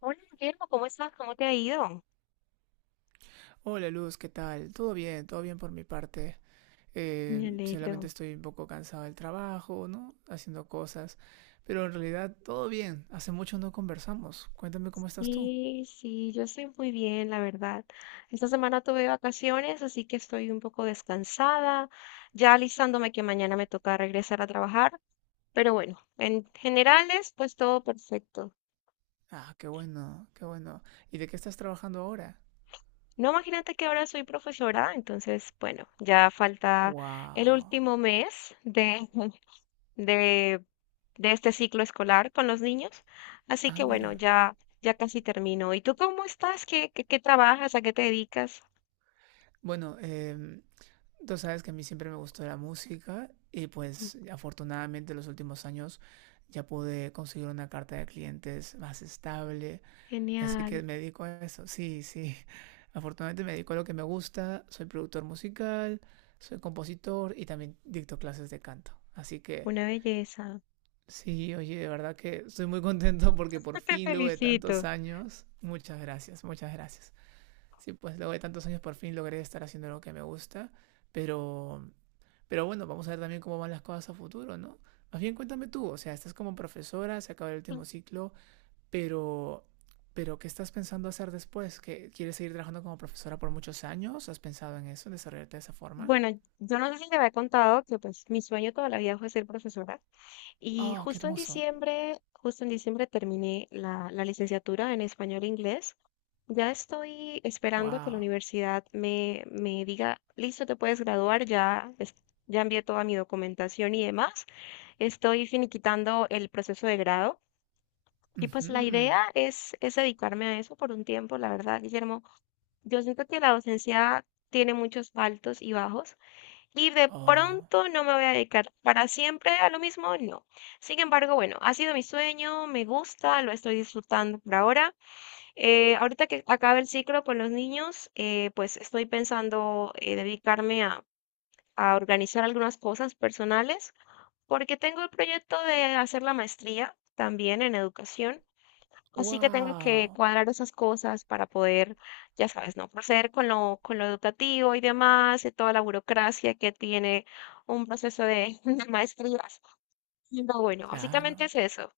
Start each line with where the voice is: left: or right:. left: Hola, Guillermo, ¿cómo estás? ¿Cómo te ha ido?
right: Hola Luz, ¿qué tal? Todo bien por mi parte.
left: Me
right: Solamente
left: alegro.
right: estoy un poco cansado del trabajo, ¿no? Haciendo cosas. Pero en realidad todo bien. Hace mucho no conversamos. Cuéntame cómo estás tú.
left: Sí, yo estoy muy bien, la verdad. Esta semana tuve vacaciones, así que estoy un poco descansada, ya alistándome que mañana me toca regresar a trabajar, pero bueno, en generales, pues todo perfecto.
right: Ah, qué bueno, qué bueno. ¿Y de qué estás trabajando ahora?
left: No, imagínate que ahora soy profesora, entonces, bueno, ya falta el
right: Wow.
left: último mes de, de, de este ciclo escolar con los niños. Así que
right: Ah,
left: bueno,
right: mira.
left: ya, ya casi termino. ¿Y tú cómo estás? ¿Qué trabajas? ¿A qué te dedicas?
right: Bueno, tú sabes que a mí siempre me gustó la música y pues afortunadamente en los últimos años ya pude conseguir una carta de clientes más estable. Así
left: Genial,
right: que me dedico a eso. Sí, sí. Afortunadamente me dedico a lo que me gusta. Soy productor musical, soy compositor y también dicto clases de canto. Así que
left: una belleza.
right: sí, oye, de verdad que estoy muy contento porque por
left: Te
right: fin, luego de tantos
left: felicito.
right: años, muchas gracias, muchas gracias. Sí, pues luego de tantos años por fin logré estar haciendo lo que me gusta. Pero, pero bueno, vamos a ver también cómo van las cosas a futuro, ¿no? Más bien cuéntame tú, o sea, estás como profesora, se acaba el último ciclo, pero, pero ¿qué estás pensando hacer después? ¿Que quieres seguir trabajando como profesora por muchos años? ¿Has pensado en eso, en desarrollarte de esa forma?
left: Bueno, yo no sé si te había contado que pues mi sueño toda la vida fue ser profesora y
right: Oh, qué hermoso.
left: justo en diciembre terminé la licenciatura en español e inglés. Ya estoy esperando que la
right: Wow.
left: universidad me diga, listo, te puedes graduar, ya, ya envié toda mi documentación y demás. Estoy finiquitando el proceso de grado y
right: Ujú,
left: pues la
right: ujú.
left: idea es dedicarme a eso por un tiempo, la verdad, Guillermo. Yo siento que la docencia tiene muchos altos y bajos y de
right: Oh,
left: pronto no me voy a dedicar para siempre a lo mismo, no. Sin embargo, bueno, ha sido mi sueño, me gusta, lo estoy disfrutando por ahora. Ahorita que acabe el ciclo con los niños, pues estoy pensando dedicarme a organizar algunas cosas personales, porque tengo el proyecto de hacer la maestría también en educación, así que tengo que
right: wow.
left: cuadrar esas cosas para poder, ya sabes, no proceder con lo educativo y demás, y toda la burocracia que tiene un proceso de, de maestrías. Pero bueno, básicamente
right: Claro,
left: es eso.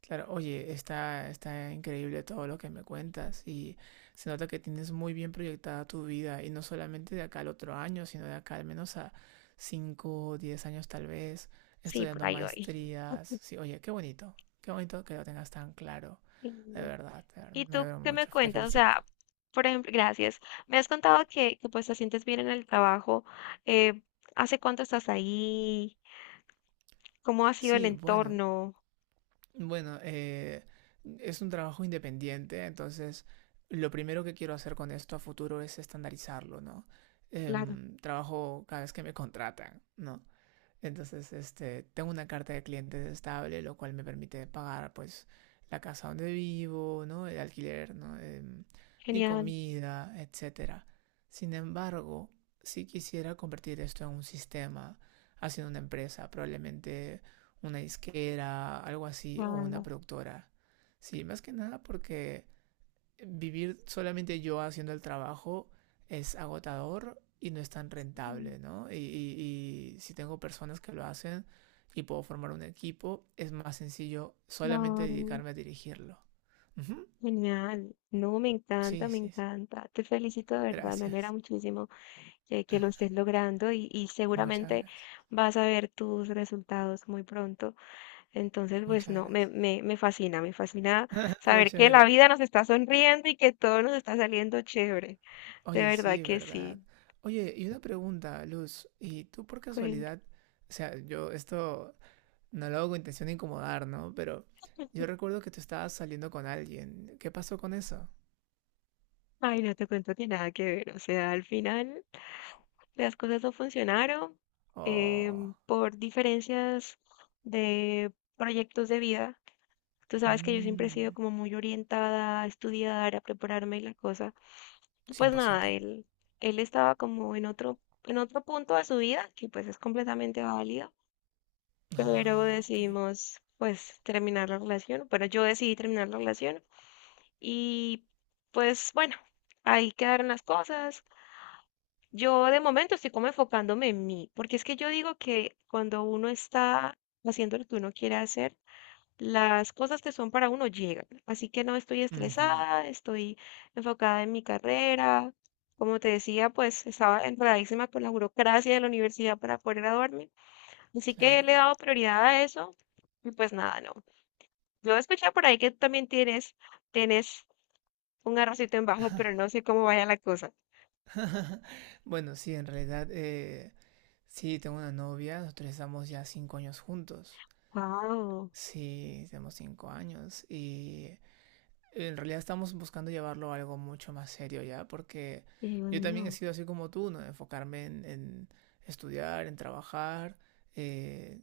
right: claro. Oye, está increíble todo lo que me cuentas y se nota que tienes muy bien proyectada tu vida y no solamente de acá al otro año, sino de acá al menos a 5 o 10 años tal vez,
left: Sí, por
right: estudiando
left: ahí voy.
right: maestrías. Sí, oye, qué bonito que lo tengas tan claro.
left: Sí.
right: De verdad,
left: ¿Y
right: me
left: tú
right: alegro
left: qué me
right: mucho, te
left: cuentas? O
right: felicito.
left: sea, por ejemplo, gracias. Me has contado pues te sientes bien en el trabajo. eh, ¿Hace cuánto estás ahí? ¿Cómo ha sido el
right: Sí, bueno,
left: entorno?
right: bueno, eh, es un trabajo independiente, entonces lo primero que quiero hacer con esto a futuro es estandarizarlo, ¿no?
left: Claro,
right: Trabajo cada vez que me contratan, ¿no? Entonces, este, tengo una carta de clientes estable, lo cual me permite pagar, pues, la casa donde vivo, ¿no? El alquiler, ¿no? Mi
left: genial.
right: comida, etcétera. Sin embargo, si quisiera convertir esto en un sistema, haciendo una empresa, probablemente una disquera, algo así, o una
left: Wow.
right: productora. Sí, más que nada porque vivir solamente yo haciendo el trabajo es agotador y no es tan rentable, ¿no? Y si tengo personas que lo hacen y puedo formar un equipo, es más sencillo solamente
left: Claro,
right: dedicarme a dirigirlo. Ujú.
left: genial. No, me encanta,
right: Sí,
left: me
right: sí, sí.
left: encanta. Te felicito de verdad, me alegra
right: Gracias.
left: muchísimo que lo estés logrando y
right: Muchas
left: seguramente
right: gracias.
left: vas a ver tus resultados muy pronto. Entonces, pues
right: Muchas
left: no,
right: gracias.
left: me fascina saber
right: Muchas
left: que la
right: gracias.
left: vida nos está sonriendo y que todo nos está saliendo chévere. De
right: Oye,
left: verdad
right: sí,
left: que
right: verdad.
left: sí.
right: Oye, y una pregunta, Luz. ¿Y tú por
left: Cuenta.
right: casualidad? O sea, yo esto no lo hago con intención de incomodar, ¿no? Pero yo recuerdo que tú estabas saliendo con alguien. ¿Qué pasó con eso?
left: Ay, no te cuento que nada que ver. O sea, al final las cosas no funcionaron,
right: Oh.
left: por diferencias de proyectos de vida. Tú sabes que yo siempre he
right: Mmm.
left: sido como muy orientada a estudiar, a prepararme y la cosa. Y
right: cien
left: pues
right: por
left: nada,
right: ciento
left: él estaba como en otro punto de su vida, que pues es completamente válido. Pero
right: Ah, ok.
left: decidimos pues terminar la relación. Bueno, yo decidí terminar la relación y pues bueno, ahí quedaron las cosas. Yo de momento estoy como enfocándome en mí, porque es que yo digo que cuando uno está haciendo lo que uno quiere hacer, las cosas que son para uno llegan. Así que no estoy
right: Ujú.
left: estresada, estoy enfocada en mi carrera. Como te decía, pues estaba enredadísima con la burocracia de la universidad para poder graduarme. Así que
right: Claro.
left: le he dado prioridad a eso y pues nada, no. Yo escuché por ahí que tú también tienes un arrocito en bajo, pero no sé cómo vaya la cosa.
right: Bueno, sí, en realidad, sí, tengo una novia, nosotros estamos ya 5 años juntos.
left: Wow,
right: Sí, tenemos 5 años y en realidad estamos buscando llevarlo a algo mucho más serio ya, porque
left: qué
right: yo también he
left: bueno.
right: sido así como tú, ¿no? Enfocarme en estudiar, en trabajar. eh,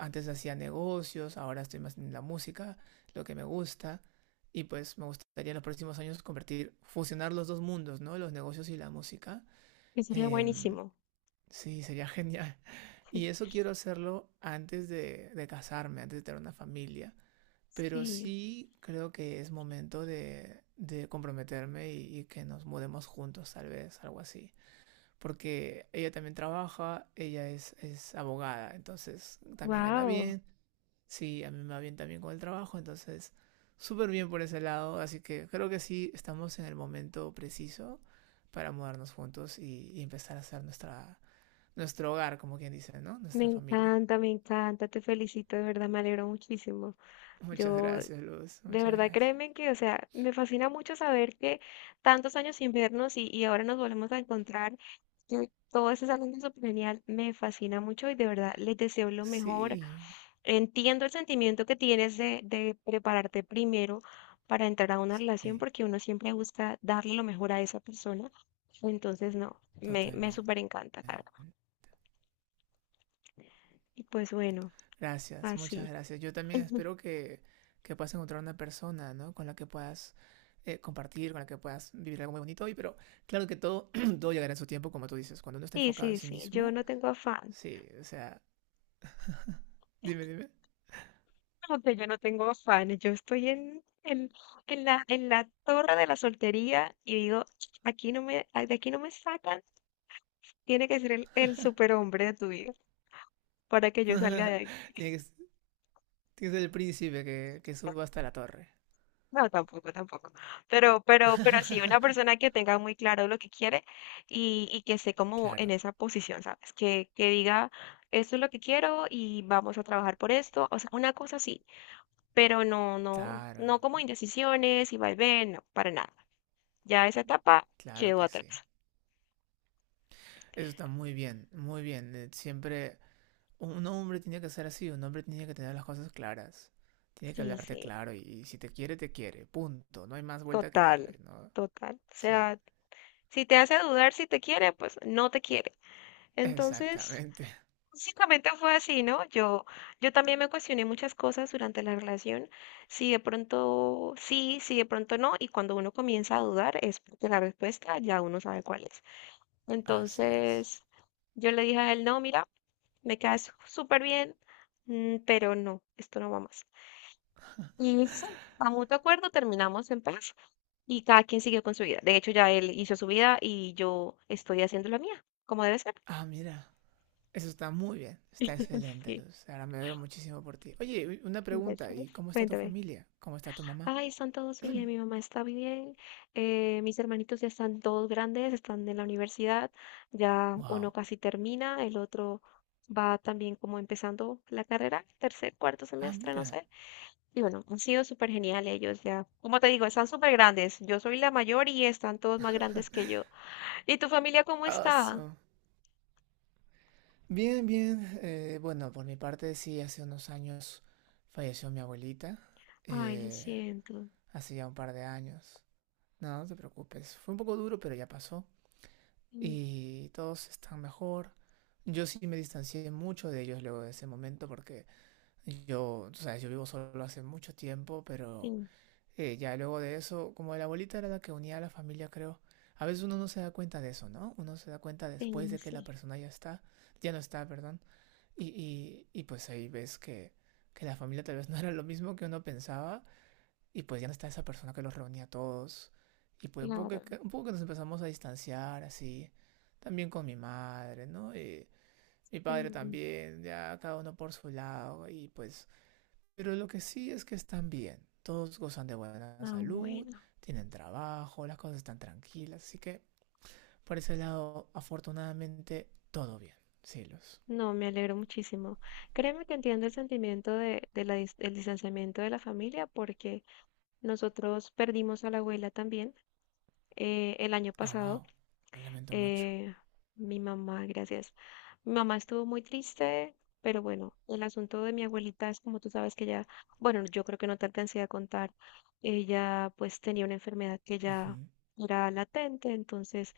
right: antes hacía negocios, ahora estoy más en la música, lo que me gusta. Y pues me gustaría en los próximos años convertir, fusionar los dos mundos, ¿no? Los negocios y la música.
left: Que sería
right: Em,
left: buenísimo.
right: sí, sería genial. Y eso quiero hacerlo antes de casarme, antes de tener una familia, pero
left: Sí,
right: sí creo que es momento de comprometerme y que nos mudemos juntos, tal vez, algo así. Porque ella también trabaja, ella es abogada, entonces también gana
left: wow.
right: bien. Sí, a mí me va bien también con el trabajo, entonces súper bien por ese lado. Así que creo que sí estamos en el momento preciso para mudarnos juntos y empezar a hacer nuestra, nuestro hogar, como quien dice, ¿no? Nuestra familia.
left: Me encanta, te felicito, de verdad, me alegro muchísimo.
right: Muchas
left: Yo,
right: gracias, Luz.
left: de
right: Muchas
left: verdad,
right: gracias.
left: créeme que, o sea, me fascina mucho saber que tantos años sin vernos y ahora nos volvemos a encontrar. Que Todo eso es algo súper genial, me fascina mucho y de verdad les deseo lo mejor.
right: Sí,
left: Entiendo el sentimiento que tienes de prepararte primero para entrar a una relación
right: sí.
left: porque uno siempre busca darle lo mejor a esa persona. Entonces, no, me
right: Totalmente.
left: súper encanta, Carla. Y pues bueno,
right: Gracias, muchas
left: así.
right: gracias. Yo también espero que puedas encontrar una persona, ¿no? Con la que puedas compartir, con la que puedas vivir algo muy bonito hoy, pero claro que todo, todo llegará en su tiempo, como tú dices. Cuando uno está
left: Sí,
right: enfocado en
left: sí,
right: sí
left: sí, yo
right: mismo,
left: no tengo afán.
right: sí, o sea, dime, dime.
left: No, que yo no tengo afán. Yo estoy en en la torre de la soltería y digo, aquí no me, de aquí no me sacan. Tiene que ser el superhombre de tu vida para que yo salga de
right: tiene,
left: ahí.
right: que, s- Tiene que ser el príncipe que suba hasta la torre.
left: No, tampoco, tampoco. Pero sí, una persona que tenga muy claro lo que quiere y que esté como en
right: Claro,
left: esa posición, ¿sabes? Que diga, esto es lo que quiero y vamos a trabajar por esto. O sea, una cosa sí, pero no, no,
right: claro,
left: no como indecisiones y vaivén, no, para nada. Ya esa etapa
right: claro
left: quedó
right: que sí.
left: atrás.
right: Eso está muy bien, muy bien. Siempre un hombre tiene que ser así, un hombre tiene que tener las cosas claras, tiene que
left: Sí,
right: hablarte
left: sí,
right: claro y si te quiere, te quiere, punto, no hay más vuelta que
left: total,
right: darle, ¿no?
left: total. O
right: Sí,
left: sea, si te hace dudar si te quiere, pues no te quiere. Entonces...
right: exactamente,
left: Básicamente fue así, ¿no? Yo también me cuestioné muchas cosas durante la relación, si de pronto sí, si de pronto no, y cuando uno comienza a dudar es porque la respuesta ya uno sabe cuál es.
right: así es.
left: Entonces, yo le dije a él, no, mira, me quedas súper bien, pero no, esto no va más. Y sí, a mutuo acuerdo terminamos en paz y cada quien siguió con su vida. De hecho, ya él hizo su vida y yo estoy haciendo la mía, como debe ser.
right: Ah, mira, eso está muy bien, está excelente,
left: Sí,
right: Luz, ahora me alegro muchísimo por ti. Oye, una pregunta,
left: gracias.
right: ¿y cómo está tu
left: Cuéntame.
right: familia? ¿Cómo está tu mamá?
left: Ay, están todos bien, mi mamá está bien, mis hermanitos ya están todos grandes, están en la universidad, ya uno
right: Wow.
left: casi termina, el otro va también como empezando la carrera, tercer, cuarto
right: Ah,
left: semestre, no
right: mira.
left: sé. Y bueno, han sido súper genial ellos ya. Como te digo, están súper grandes. Yo soy la mayor y están todos más grandes que yo. ¿Y tu familia cómo está?
right: Awesome. Bien, bien. Bueno, por mi parte sí, hace unos años falleció mi abuelita.
left: Ay, lo
right: Eh,
left: siento.
right: hace ya un par de años. No, no te preocupes. Fue un poco duro, pero ya pasó.
left: Mm,
right: Y todos están mejor. Yo sí me distancié mucho de ellos luego de ese momento porque yo, tú sabes, yo vivo solo hace mucho tiempo, pero
left: sí,
right: ya luego de eso, como la abuelita era la que unía a la familia, creo, a veces uno no se da cuenta de eso, ¿no? Uno se da cuenta después
left: sí,
right: de que la
left: sí,
right: persona ya está, ya no está, perdón, y pues ahí ves que, la familia tal vez no era lo mismo que uno pensaba y pues ya no está esa persona que los reunía a todos. Y pues un poco,
left: claro.
right: un poco que nos empezamos a distanciar así. También con mi madre, ¿no? Y mi padre
left: Sí.
right: también, ya cada uno por su lado. Y pues... Pero lo que sí es que están bien. Todos gozan de buena
left: Ah,
right: salud,
left: bueno.
right: tienen trabajo, las cosas están tranquilas. Así que por ese lado, afortunadamente, todo bien. Cielos.
left: No, me alegro muchísimo. Créeme que entiendo el sentimiento de la del distanciamiento de la familia porque nosotros perdimos a la abuela también el año
right: Ah,
left: pasado.
right: wow. Lo lamento mucho.
left: eh, mi mamá, gracias. Mi mamá estuvo muy triste, pero bueno, el asunto de mi abuelita es como tú sabes que ella, bueno, yo creo que no te alcancé a contar, ella pues tenía una enfermedad que ya
right: Ujú.
left: era latente, entonces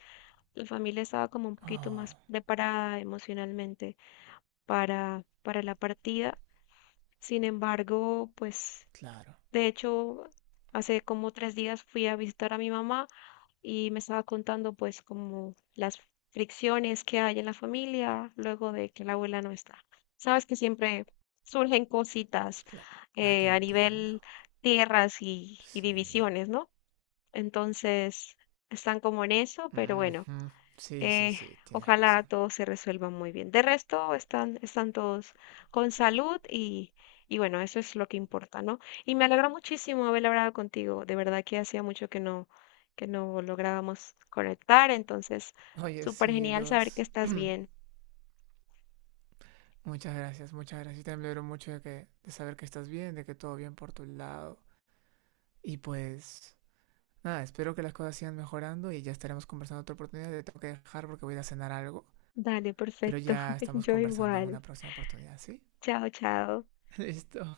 left: la familia estaba como un poquito más
right: Oh,
left: preparada emocionalmente para la partida. Sin embargo, pues
right: claro.
left: de hecho, hace como tres días fui a visitar a mi mamá y me estaba contando pues como las fricciones que hay en la familia luego de que la abuela no está. Sabes que siempre surgen cositas
right: Claro. Ah, te
left: a
right: entiendo.
left: nivel tierras y
right: Sí.
left: divisiones, ¿no? Entonces, están como en eso, pero bueno.
right: Ujú. Sí, sí,
left: Eh,
right: sí, tienes
left: ojalá
right: razón.
left: todo se resuelva muy bien. De resto, están, están todos con salud y bueno, eso es lo que importa, ¿no? Y me alegra muchísimo haber hablado contigo. De verdad que hacía mucho que no lográbamos conectar, entonces,
right: Oye,
left: súper
right: sí,
left: genial saber que
right: Luz.
left: estás bien.
right: Muchas gracias, muchas gracias. Yo también me alegro mucho de saber que estás bien, de que todo bien por tu lado. Y pues, nada, espero que las cosas sigan mejorando y ya estaremos conversando en otra oportunidad. Te tengo que dejar porque voy a ir a cenar algo,
left: Dale,
right: pero
left: perfecto.
right: ya estamos
left: Yo
right: conversando en
left: igual.
right: una próxima oportunidad, ¿sí?
left: Chao, chao.
right: Listo.